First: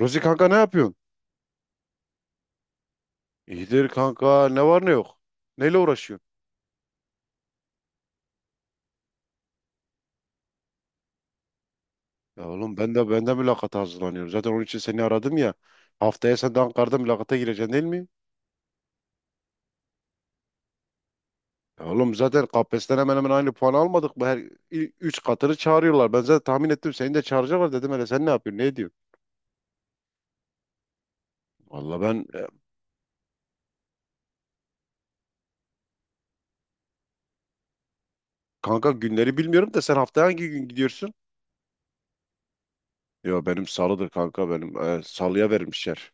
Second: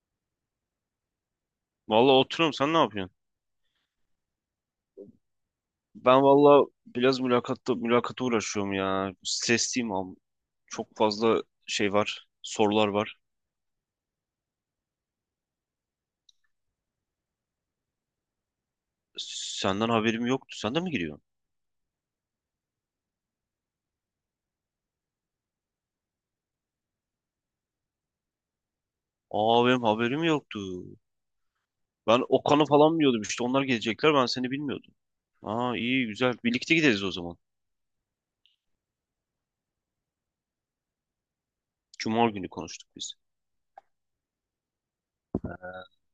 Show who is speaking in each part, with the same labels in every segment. Speaker 1: Rozi kanka ne yapıyorsun?
Speaker 2: Vallahi oturuyorum sen ne yapıyorsun?
Speaker 1: İyidir kanka ne var ne yok. Neyle
Speaker 2: Ben
Speaker 1: uğraşıyorsun?
Speaker 2: vallahi biraz mülakata uğraşıyorum ya. Stresliyim abi. Çok fazla şey var.
Speaker 1: Ya oğlum
Speaker 2: Sorular
Speaker 1: ben de
Speaker 2: var.
Speaker 1: ben de mülakata hazırlanıyorum. Zaten onun için seni aradım ya. Haftaya sen de Ankara'da mülakata gireceksin değil mi?
Speaker 2: Senden haberim yoktu. Sen de mi giriyorsun?
Speaker 1: Ya oğlum zaten KPSS'den hemen hemen aynı puan almadık mı? Her üç katını çağırıyorlar. Ben zaten tahmin ettim seni de çağıracaklar dedim, hele sen ne yapıyorsun ne ediyorsun?
Speaker 2: Aa benim haberim yoktu.
Speaker 1: Valla
Speaker 2: Ben
Speaker 1: ben
Speaker 2: Okan'ı falan biliyordum işte. Onlar gelecekler ben seni bilmiyordum. Aa iyi güzel. Birlikte gideriz o zaman.
Speaker 1: kanka günleri bilmiyorum da sen haftaya hangi gün gidiyorsun?
Speaker 2: Cuma günü konuştuk biz.
Speaker 1: Yo benim salıdır kanka, benim salıya vermişler.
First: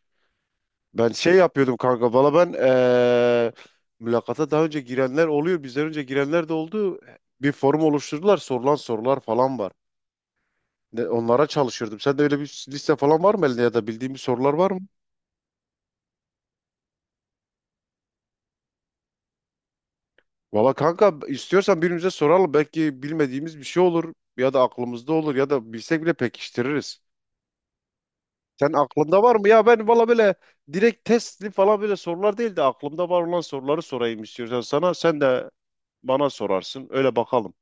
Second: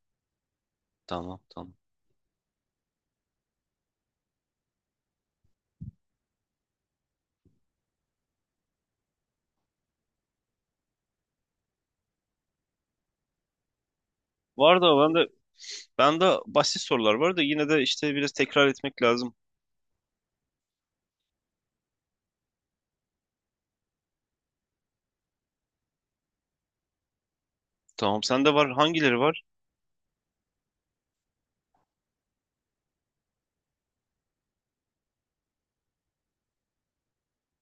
Speaker 1: Ben şey
Speaker 2: Tamam tamam.
Speaker 1: yapıyordum kanka. Valla ben mülakata daha önce girenler oluyor. Bizden önce girenler de oldu. Bir forum oluşturdular. Sorulan sorular falan var. Onlara çalışıyordum. Sen de öyle bir liste falan var mı elinde, ya da bildiğin bir sorular var mı?
Speaker 2: Var da ben de basit sorular var da yine de işte biraz tekrar etmek lazım.
Speaker 1: Valla kanka istiyorsan birbirimize soralım. Belki bilmediğimiz bir şey olur. Ya da aklımızda olur. Ya da bilsek bile pekiştiririz.
Speaker 2: Tamam sende var.
Speaker 1: Sen
Speaker 2: Hangileri
Speaker 1: aklında var
Speaker 2: var?
Speaker 1: mı? Ya ben valla böyle direkt testli falan böyle sorular değil de aklımda var olan soruları sorayım istiyorsan sana. Sen de bana sorarsın. Öyle bakalım.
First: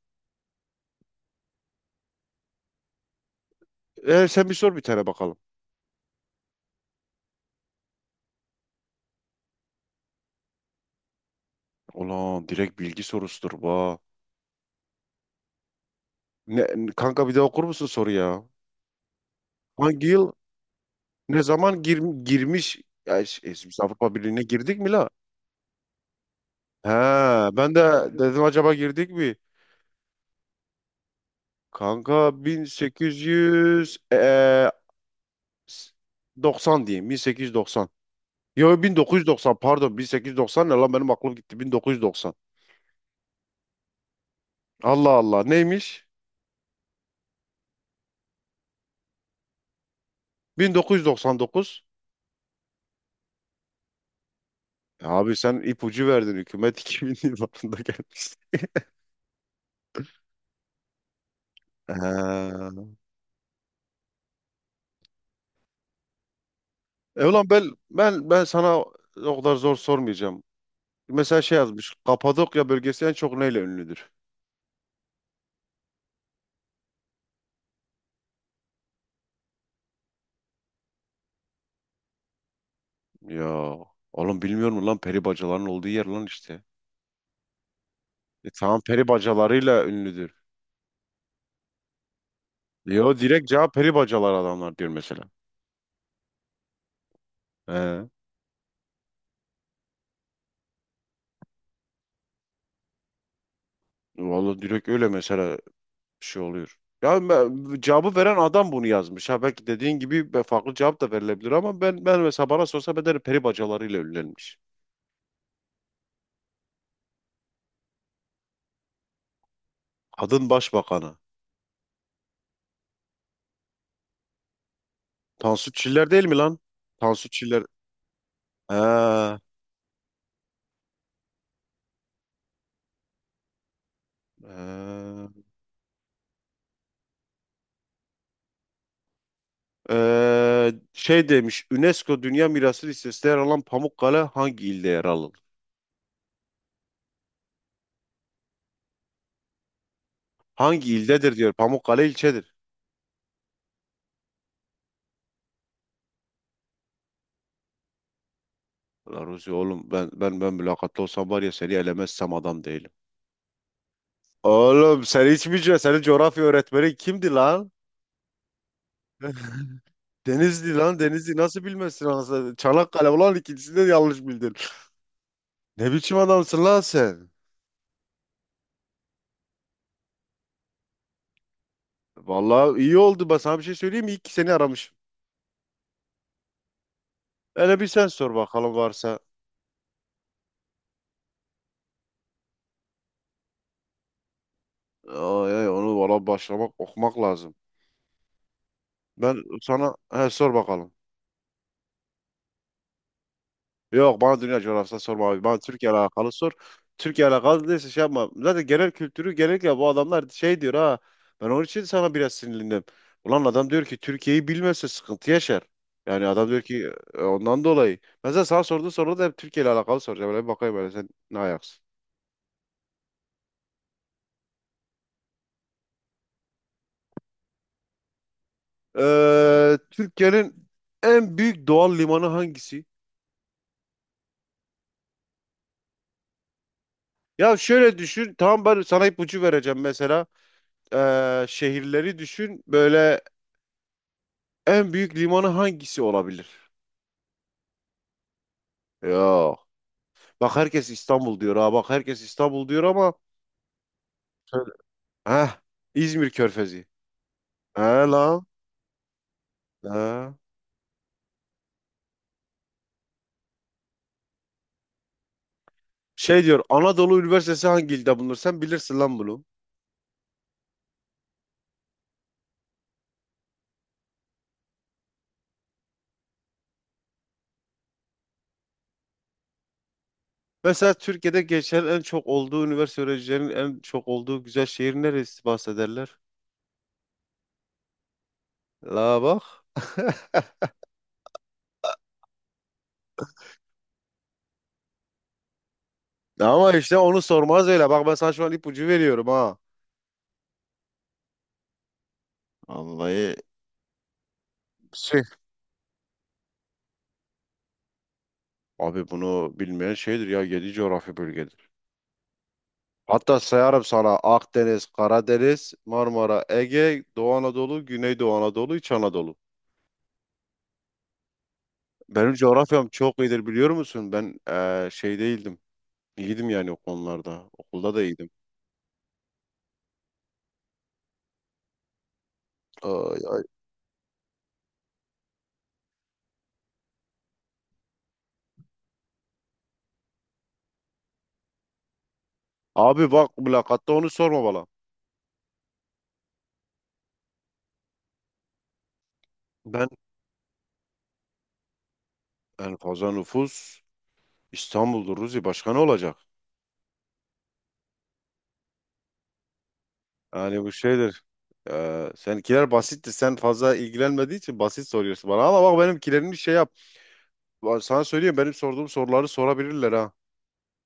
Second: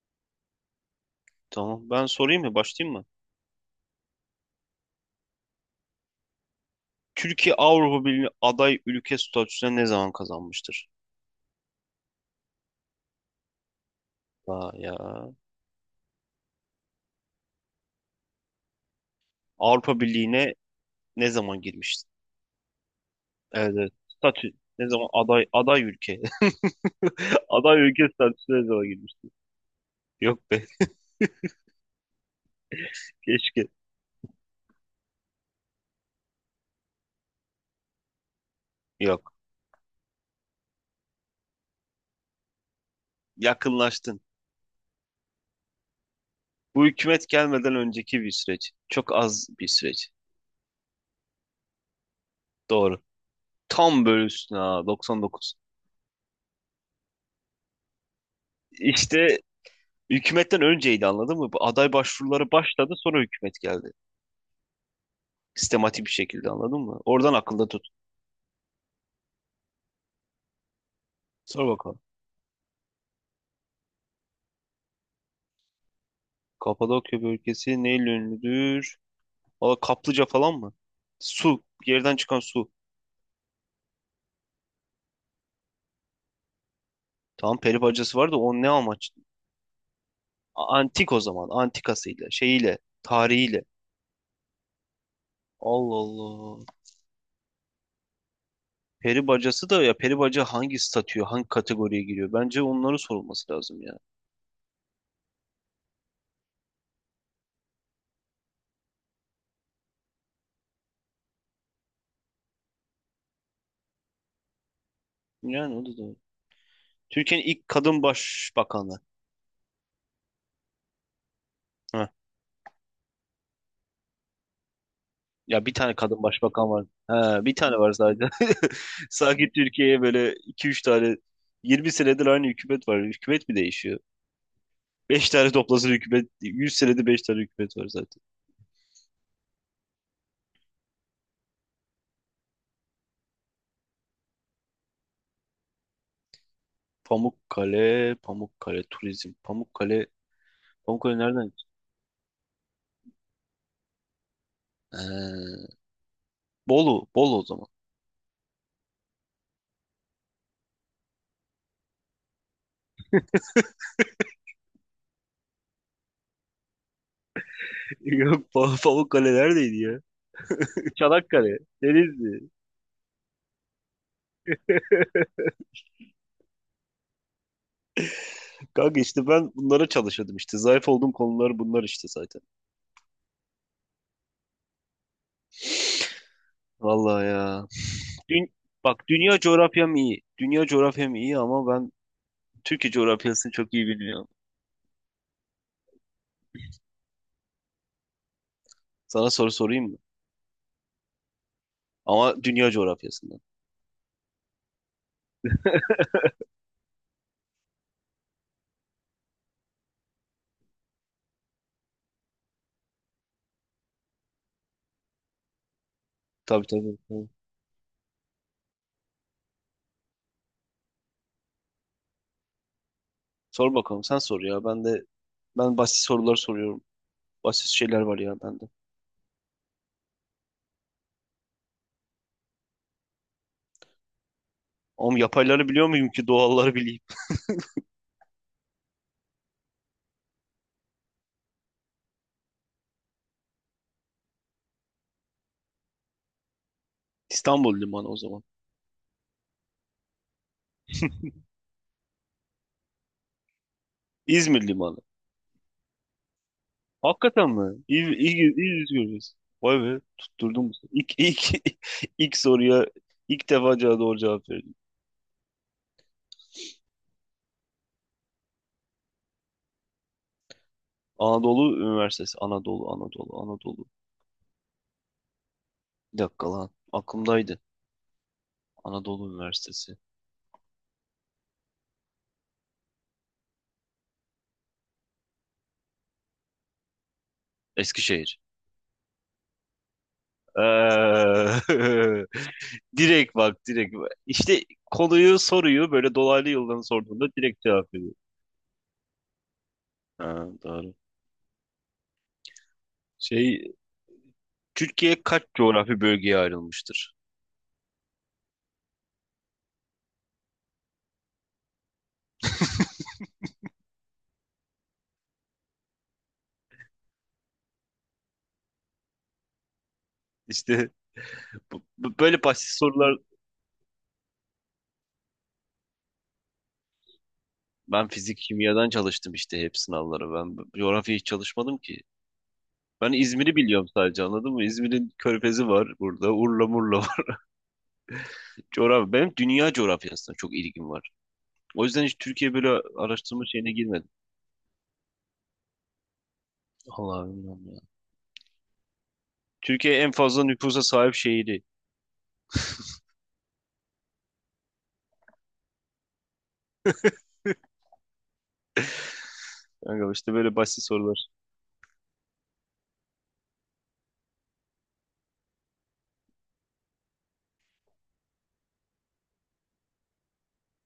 Speaker 2: Tamam ben sorayım mı? Başlayayım mı?
Speaker 1: Sen bir sor bir tane bakalım.
Speaker 2: Türkiye Avrupa Birliği aday ülke statüsüne ne zaman kazanmıştır?
Speaker 1: Ulan direkt bilgi sorusudur bu.
Speaker 2: Aa ya.
Speaker 1: Ne, Kanka bir daha okur musun soru ya?
Speaker 2: Avrupa
Speaker 1: Hangi yıl
Speaker 2: Birliği'ne ne
Speaker 1: ne
Speaker 2: zaman
Speaker 1: zaman
Speaker 2: girmiştir?
Speaker 1: girmiş? Ya,
Speaker 2: Evet,
Speaker 1: biz
Speaker 2: evet.
Speaker 1: Avrupa Birliği'ne
Speaker 2: Statü
Speaker 1: girdik
Speaker 2: ne
Speaker 1: mi
Speaker 2: zaman
Speaker 1: la?
Speaker 2: aday ülke.
Speaker 1: He, ben
Speaker 2: Aday
Speaker 1: de
Speaker 2: ülke
Speaker 1: dedim
Speaker 2: statüsüne ne
Speaker 1: acaba
Speaker 2: zaman
Speaker 1: girdik
Speaker 2: girmiştir?
Speaker 1: mi?
Speaker 2: Yok be.
Speaker 1: Kanka
Speaker 2: Keşke.
Speaker 1: 1800 s- 90 diyeyim, 1890. Yo
Speaker 2: Yok.
Speaker 1: 1990, pardon, 1890 ne lan, benim aklım gitti, 1990.
Speaker 2: Yakınlaştın.
Speaker 1: Allah Allah, neymiş?
Speaker 2: Bu hükümet gelmeden önceki bir süreç. Çok az bir süreç.
Speaker 1: 1999.
Speaker 2: Doğru. Tam böyle üstüne ha,
Speaker 1: Abi
Speaker 2: 99.
Speaker 1: sen ipucu verdin, hükümet 2000 yıllarında gelmiş.
Speaker 2: İşte hükümetten önceydi anladın mı? Bu aday başvuruları
Speaker 1: Ha.
Speaker 2: başladı sonra hükümet geldi sistematik bir şekilde anladın mı?
Speaker 1: E
Speaker 2: Oradan
Speaker 1: ulan ben
Speaker 2: akılda tut.
Speaker 1: ben ben sana o kadar zor sormayacağım. Mesela şey
Speaker 2: Sor
Speaker 1: yazmış.
Speaker 2: bakalım.
Speaker 1: Kapadokya bölgesi en çok neyle ünlüdür?
Speaker 2: Kapadokya bölgesi neyle ünlüdür? Valla kaplıca falan mı? Su. Yerden çıkan su.
Speaker 1: Ya oğlum bilmiyor musun lan, peri bacaların olduğu yer lan işte.
Speaker 2: Tamam peri bacası var da
Speaker 1: E
Speaker 2: o ne
Speaker 1: tamam, peri
Speaker 2: amaç?
Speaker 1: bacalarıyla ünlüdür.
Speaker 2: Antik o zaman. Antikasıyla, şeyiyle,
Speaker 1: Yo, direkt
Speaker 2: tarihiyle.
Speaker 1: cevap peri bacalar adamlar diyor mesela.
Speaker 2: Allah Allah.
Speaker 1: He.
Speaker 2: Peri bacası da ya peri baca hangi statüye, hangi kategoriye giriyor? Bence onları sorulması lazım ya.
Speaker 1: Vallahi direkt öyle mesela bir şey oluyor. Ya cevabı veren adam bunu yazmış. Ha belki dediğin gibi farklı cevap da verilebilir ama ben mesela bana sorsa ben derim peri bacalarıyla ünlenmiş.
Speaker 2: Yani o da doğru. Türkiye'nin ilk kadın başbakanı.
Speaker 1: Kadın başbakanı.
Speaker 2: Heh. Ya
Speaker 1: Tansu
Speaker 2: bir tane
Speaker 1: Çiller
Speaker 2: kadın
Speaker 1: değil mi lan?
Speaker 2: başbakan var.
Speaker 1: Tansu
Speaker 2: He, bir
Speaker 1: Çiller.
Speaker 2: tane var sadece.
Speaker 1: Ha,
Speaker 2: Sanki Türkiye'ye böyle iki üç tane 20 senedir aynı hükümet var. Hükümet mi değişiyor? Beş
Speaker 1: ha.
Speaker 2: tane toplasın hükümet. 100 senedir 5 tane hükümet var zaten.
Speaker 1: Şey demiş, UNESCO Dünya Mirası listesinde yer alan Pamukkale hangi ilde yer alır?
Speaker 2: Pamukkale, Pamukkale Turizm. Pamukkale,
Speaker 1: Hangi
Speaker 2: Pamukkale
Speaker 1: ildedir
Speaker 2: nereden?
Speaker 1: diyor. Pamukkale ilçedir.
Speaker 2: Ee, Bolu, Bolu o zaman.
Speaker 1: Ulan Ruzi oğlum, ben mülakatlı olsam var ya, seni elemezsem adam değilim. Oğlum sen hiç mi senin coğrafya öğretmeni kimdi lan?
Speaker 2: Yok, Pamukkale neredeydi ya?
Speaker 1: Denizli lan, Denizli
Speaker 2: Çanakkale,
Speaker 1: nasıl bilmezsin
Speaker 2: Denizli.
Speaker 1: anasını? Çanakkale ulan, ikincisinde de yanlış bildin. Ne biçim adamsın lan sen?
Speaker 2: Kanka işte ben bunlara çalışıyordum işte. Zayıf olduğum konular bunlar işte zaten.
Speaker 1: Vallahi iyi oldu. Ben sana bir şey söyleyeyim mi? İyi ki seni aramışım.
Speaker 2: Vallahi ya.
Speaker 1: Hele bir sen sor
Speaker 2: Dün,
Speaker 1: bakalım
Speaker 2: bak
Speaker 1: varsa.
Speaker 2: dünya coğrafyam iyi. Dünya coğrafyam iyi ama ben Türkiye coğrafyasını çok iyi bilmiyorum.
Speaker 1: Ay, ay, onu valla başlamak okumak lazım.
Speaker 2: Sana
Speaker 1: Ben
Speaker 2: soru sorayım
Speaker 1: sana
Speaker 2: mı?
Speaker 1: he, sor bakalım.
Speaker 2: Ama dünya coğrafyasından.
Speaker 1: Yok, bana dünya coğrafyası sorma abi. Bana Türkiye ile alakalı sor. Türkiye ile alakalı değilse şey yapma. Zaten genel kültürü genellikle bu adamlar şey diyor ha. Ben onun için sana biraz sinirlendim. Ulan adam diyor ki Türkiye'yi bilmezse sıkıntı yaşar. Yani adam diyor
Speaker 2: Tabii
Speaker 1: ki
Speaker 2: tabii. Tabii.
Speaker 1: ondan dolayı. Mesela sana sorduğu soruda da hep Türkiye ile alakalı soracağım. Böyle bir bakayım böyle sen ne ayaksın.
Speaker 2: Sor bakalım sen sor ya. Ben de ben basit sorular soruyorum. Basit şeyler var ya bende.
Speaker 1: Türkiye'nin en büyük doğal limanı hangisi?
Speaker 2: Ama yapayları biliyor muyum ki doğalları bileyim?
Speaker 1: Ya şöyle düşün. Tamam ben sana ipucu vereceğim mesela. Şehirleri düşün. Böyle en büyük limanı hangisi olabilir?
Speaker 2: İstanbul Limanı o zaman.
Speaker 1: Yok. Bak, herkes İstanbul diyor ha. Bak herkes İstanbul diyor ama
Speaker 2: İzmir
Speaker 1: söyle.
Speaker 2: Limanı.
Speaker 1: Heh, İzmir Körfezi.
Speaker 2: Hakikaten
Speaker 1: He
Speaker 2: mi? İyi,
Speaker 1: lan.
Speaker 2: iyi, iyi izliyoruz. Vay be
Speaker 1: He.
Speaker 2: tutturdum bu sefer. İlk, ilk, ilk soruya ilk defa doğru cevap verdim.
Speaker 1: Şey diyor, Anadolu Üniversitesi hangi ilde bulunur? Sen bilirsin lan bunu.
Speaker 2: Anadolu Üniversitesi. Anadolu, Anadolu, Anadolu. Bir dakika lan. Aklımdaydı. Anadolu Üniversitesi.
Speaker 1: Mesela Türkiye'de geçen en çok olduğu üniversite, öğrencilerinin en çok olduğu güzel şehir neresi bahsederler?
Speaker 2: Eskişehir.
Speaker 1: La bak.
Speaker 2: Eee, direkt bak direkt. Bak. İşte konuyu soruyu böyle dolaylı
Speaker 1: Ama
Speaker 2: yoldan
Speaker 1: işte onu
Speaker 2: sorduğunda direkt
Speaker 1: sormaz öyle.
Speaker 2: cevap
Speaker 1: Bak ben
Speaker 2: veriyor.
Speaker 1: sana şu an ipucu veriyorum ha.
Speaker 2: Ha, doğru.
Speaker 1: Vallahi
Speaker 2: Şey,
Speaker 1: şey.
Speaker 2: Türkiye kaç coğrafi bölgeye ayrılmıştır?
Speaker 1: Abi bunu bilmeyen şeydir ya. 7 coğrafi bölgedir. Hatta sayarım sana: Akdeniz, Karadeniz, Marmara, Ege, Doğu Anadolu, Güneydoğu Anadolu, İç Anadolu.
Speaker 2: İşte
Speaker 1: Benim
Speaker 2: böyle basit
Speaker 1: coğrafyam
Speaker 2: sorular,
Speaker 1: çok iyidir biliyor musun? Ben şey değildim. İyiydim yani o konularda. Okulda da
Speaker 2: ben
Speaker 1: iyiydim.
Speaker 2: fizik kimyadan çalıştım işte hep sınavları. Ben coğrafya hiç çalışmadım ki. Ben
Speaker 1: Ay, ay.
Speaker 2: İzmir'i biliyorum sadece anladın mı? İzmir'in körfezi var burada. Urla murla var. Coğrafya. Benim dünya coğrafyasına çok ilgim var. O yüzden hiç Türkiye böyle
Speaker 1: Abi bak,
Speaker 2: araştırma şeyine
Speaker 1: mülakatta
Speaker 2: girmedim.
Speaker 1: onu sorma bana.
Speaker 2: Allah bilmiyorum,
Speaker 1: Ben
Speaker 2: Türkiye en fazla nüfusa sahip şehri.
Speaker 1: en fazla nüfus İstanbul'dur Ruzi. Başka ne olacak?
Speaker 2: Kanka işte böyle
Speaker 1: Yani bu
Speaker 2: basit
Speaker 1: şeydir.
Speaker 2: sorular.
Speaker 1: Seninkiler basittir. Sen fazla ilgilenmediği için basit soruyorsun bana. Ama bak benimkilerini şey yap. Sana söyleyeyim, benim sorduğum soruları sorabilirler ha.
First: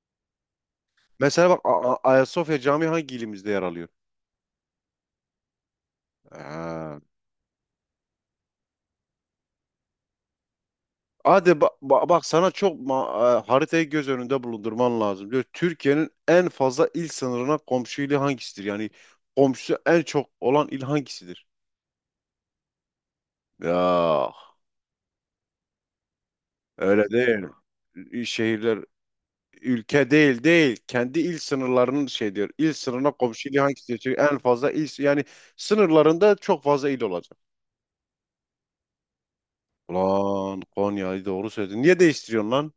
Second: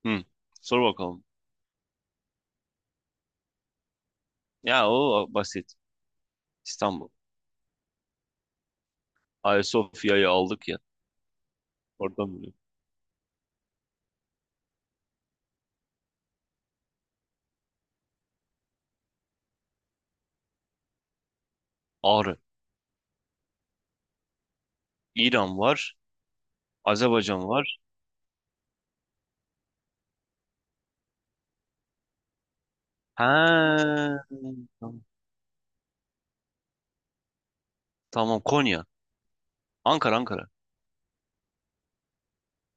Speaker 2: Hı. Sor bakalım.
Speaker 1: Mesela bak, Ayasofya Camii hangi ilimizde yer alıyor?
Speaker 2: Ya o basit.
Speaker 1: Ha.
Speaker 2: İstanbul. Ayasofya'yı aldık ya.
Speaker 1: Hadi bak,
Speaker 2: Oradan
Speaker 1: sana
Speaker 2: böyle.
Speaker 1: çok haritayı göz önünde bulundurman lazım. Diyor Türkiye'nin en fazla il sınırına komşu ili hangisidir? Yani komşusu en çok olan il hangisidir?
Speaker 2: Ağrı.
Speaker 1: Ya
Speaker 2: İran var.
Speaker 1: öyle değil.
Speaker 2: Azerbaycan var.
Speaker 1: Şehirler ülke değil. Kendi il sınırlarının şey diyor. İl sınırına
Speaker 2: He.
Speaker 1: komşu ili hangisidir? Çünkü en fazla il,
Speaker 2: Tamam.
Speaker 1: yani sınırlarında çok fazla il olacak.
Speaker 2: Tamam, Konya. Ankara.
Speaker 1: Ulan Konya'yı doğru söyledin. Niye değiştiriyorsun lan?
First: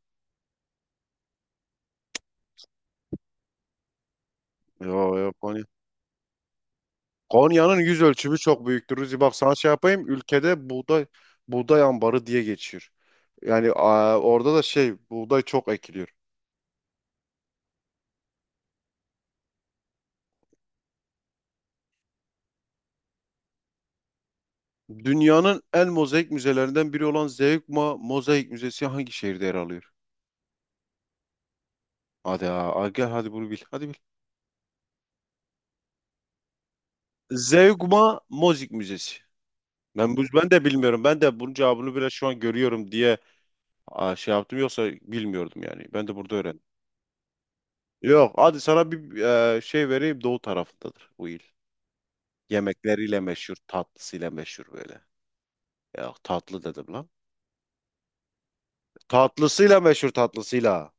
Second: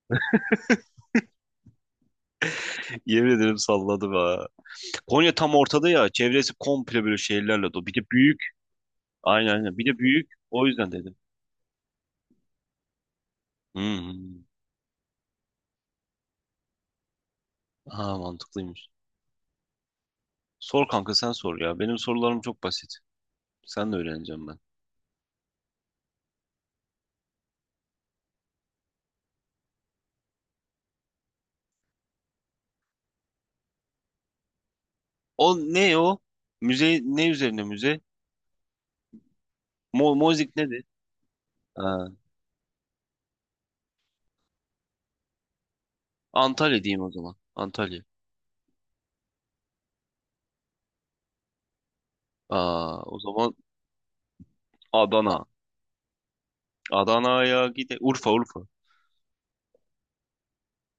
Speaker 2: Yemin ederim salladı be.
Speaker 1: Yok.
Speaker 2: Konya tam ortada ya. Çevresi komple böyle şehirlerle
Speaker 1: Konya'nın
Speaker 2: dolu. Bir de
Speaker 1: yüz ölçümü
Speaker 2: büyük.
Speaker 1: çok büyüktür. Ruzi bak,
Speaker 2: Aynen
Speaker 1: sana şey
Speaker 2: aynen. Bir de
Speaker 1: yapayım.
Speaker 2: büyük. O
Speaker 1: Ülkede
Speaker 2: yüzden dedim.
Speaker 1: buğday ambarı diye geçiyor. Yani a,
Speaker 2: Hmm.
Speaker 1: orada da şey, buğday çok ekiliyor.
Speaker 2: Ha, mantıklıymış. Sor kanka sen sor ya. Benim sorularım çok basit. Sen de öğreneceğim ben.
Speaker 1: Dünyanın en mozaik müzelerinden biri olan Zeugma Mozaik Müzesi hangi şehirde yer alıyor? Hadi gel hadi bunu bil. Hadi bil.
Speaker 2: O ne o? Müze ne üzerine müze?
Speaker 1: Zeugma Mozaik Müzesi.
Speaker 2: Mo
Speaker 1: Ben bu
Speaker 2: Mozik
Speaker 1: ben de
Speaker 2: nedir?
Speaker 1: bilmiyorum. Ben de bunun cevabını
Speaker 2: Ha,
Speaker 1: bile şu an görüyorum diye a, şey yaptım, yoksa bilmiyordum yani. Ben de burada öğrendim.
Speaker 2: Antalya diyeyim o zaman. Antalya.
Speaker 1: Yok, hadi sana bir şey vereyim, doğu tarafındadır bu il.
Speaker 2: Aa,
Speaker 1: Yemekleriyle
Speaker 2: o zaman
Speaker 1: meşhur, tatlısıyla meşhur böyle.
Speaker 2: Adana.
Speaker 1: Ya tatlı dedim lan.
Speaker 2: Adana'ya gide. Urfa Urfa.
Speaker 1: Tatlısıyla meşhur, tatlısıyla.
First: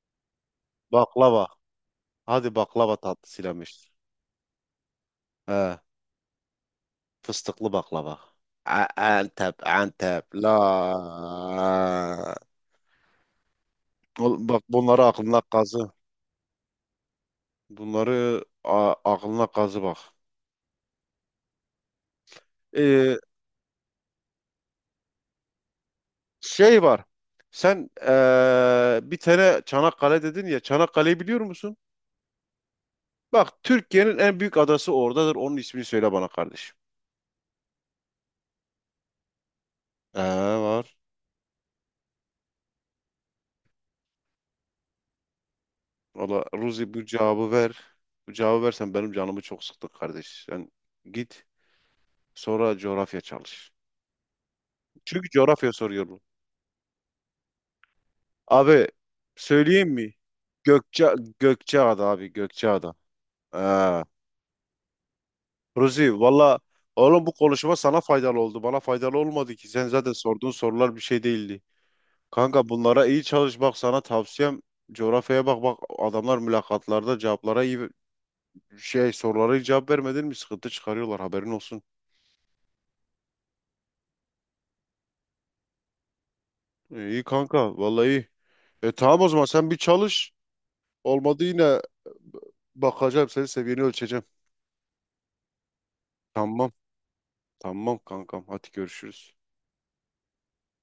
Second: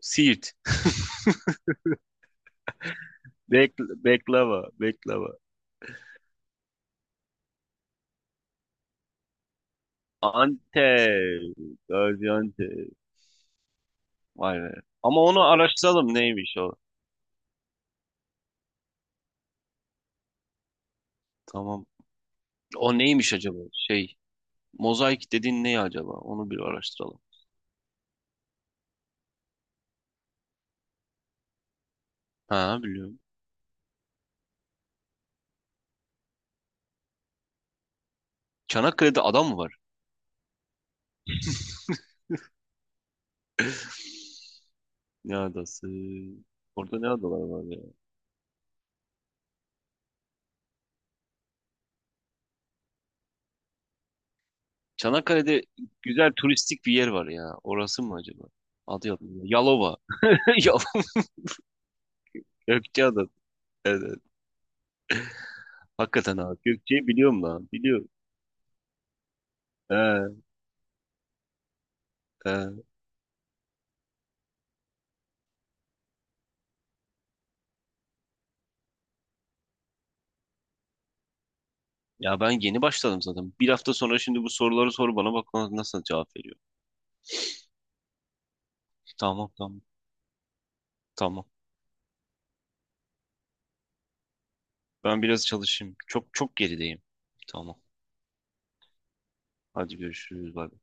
Speaker 2: Siirt.
Speaker 1: Baklava. Hadi baklava, tatlısıyla
Speaker 2: Bek
Speaker 1: meşhur.
Speaker 2: Beklava. Beklava.
Speaker 1: He, fıstıklı baklava. Antep, Antep. La.
Speaker 2: Antep. Gaziantep.
Speaker 1: Oğlum
Speaker 2: Vay
Speaker 1: bak,
Speaker 2: be.
Speaker 1: bunları
Speaker 2: Ama
Speaker 1: aklına
Speaker 2: onu
Speaker 1: kazı.
Speaker 2: araştıralım neymiş o.
Speaker 1: Bunları aklına kazı bak.
Speaker 2: Tamam. O
Speaker 1: Ee,
Speaker 2: neymiş acaba? Şey. Mozaik dediğin ne acaba? Onu bir
Speaker 1: şey var.
Speaker 2: araştıralım.
Speaker 1: Sen bir tane Çanakkale dedin ya. Çanakkale'yi biliyor musun?
Speaker 2: Ha, biliyorum.
Speaker 1: Bak, Türkiye'nin en büyük adası oradadır. Onun ismini söyle bana kardeşim.
Speaker 2: Çanakkale'de ada mı var?
Speaker 1: Ee, var.
Speaker 2: Ne adası?
Speaker 1: Valla Ruzi,
Speaker 2: Orada
Speaker 1: bu
Speaker 2: ne adalar
Speaker 1: cevabı
Speaker 2: var ya?
Speaker 1: ver. Bu cevabı versen, benim canımı çok sıktı kardeş. Sen git sonra coğrafya çalış. Çünkü
Speaker 2: Çanakkale'de
Speaker 1: coğrafya soruyor bu.
Speaker 2: güzel turistik bir yer var ya. Orası mı acaba?
Speaker 1: Abi
Speaker 2: Adı yok.
Speaker 1: söyleyeyim
Speaker 2: Yalova.
Speaker 1: mi?
Speaker 2: Yalova.
Speaker 1: Gökçeada abi, Gökçeada.
Speaker 2: Gökçeada.
Speaker 1: Ee,
Speaker 2: Evet. Evet.
Speaker 1: Ruzi
Speaker 2: Hakikaten
Speaker 1: valla
Speaker 2: abi. Gökçe'yi
Speaker 1: oğlum, bu
Speaker 2: biliyorum lan.
Speaker 1: konuşma sana
Speaker 2: Biliyorum.
Speaker 1: faydalı oldu. Bana faydalı olmadı ki. Sen zaten
Speaker 2: He,
Speaker 1: sorduğun sorular bir şey değildi. Kanka
Speaker 2: he.
Speaker 1: bunlara iyi çalış, bak sana tavsiyem coğrafyaya bak, bak adamlar mülakatlarda cevaplara iyi, şey sorulara hiç cevap vermedin mi? Sıkıntı çıkarıyorlar, haberin olsun.
Speaker 2: Ya ben yeni başladım zaten. Bir hafta sonra şimdi bu soruları sor bana, bak ona nasıl cevap veriyor.
Speaker 1: İyi kanka vallahi iyi. E tamam o zaman,
Speaker 2: Tamam
Speaker 1: sen bir
Speaker 2: tamam.
Speaker 1: çalış. Olmadı
Speaker 2: Tamam.
Speaker 1: yine bakacağım, senin seviyeni ölçeceğim.
Speaker 2: Ben biraz çalışayım. Çok çok
Speaker 1: Tamam
Speaker 2: gerideyim. Tamam.
Speaker 1: tamam kankam, hadi görüşürüz.
Speaker 2: Hadi görüşürüz. Bay bay.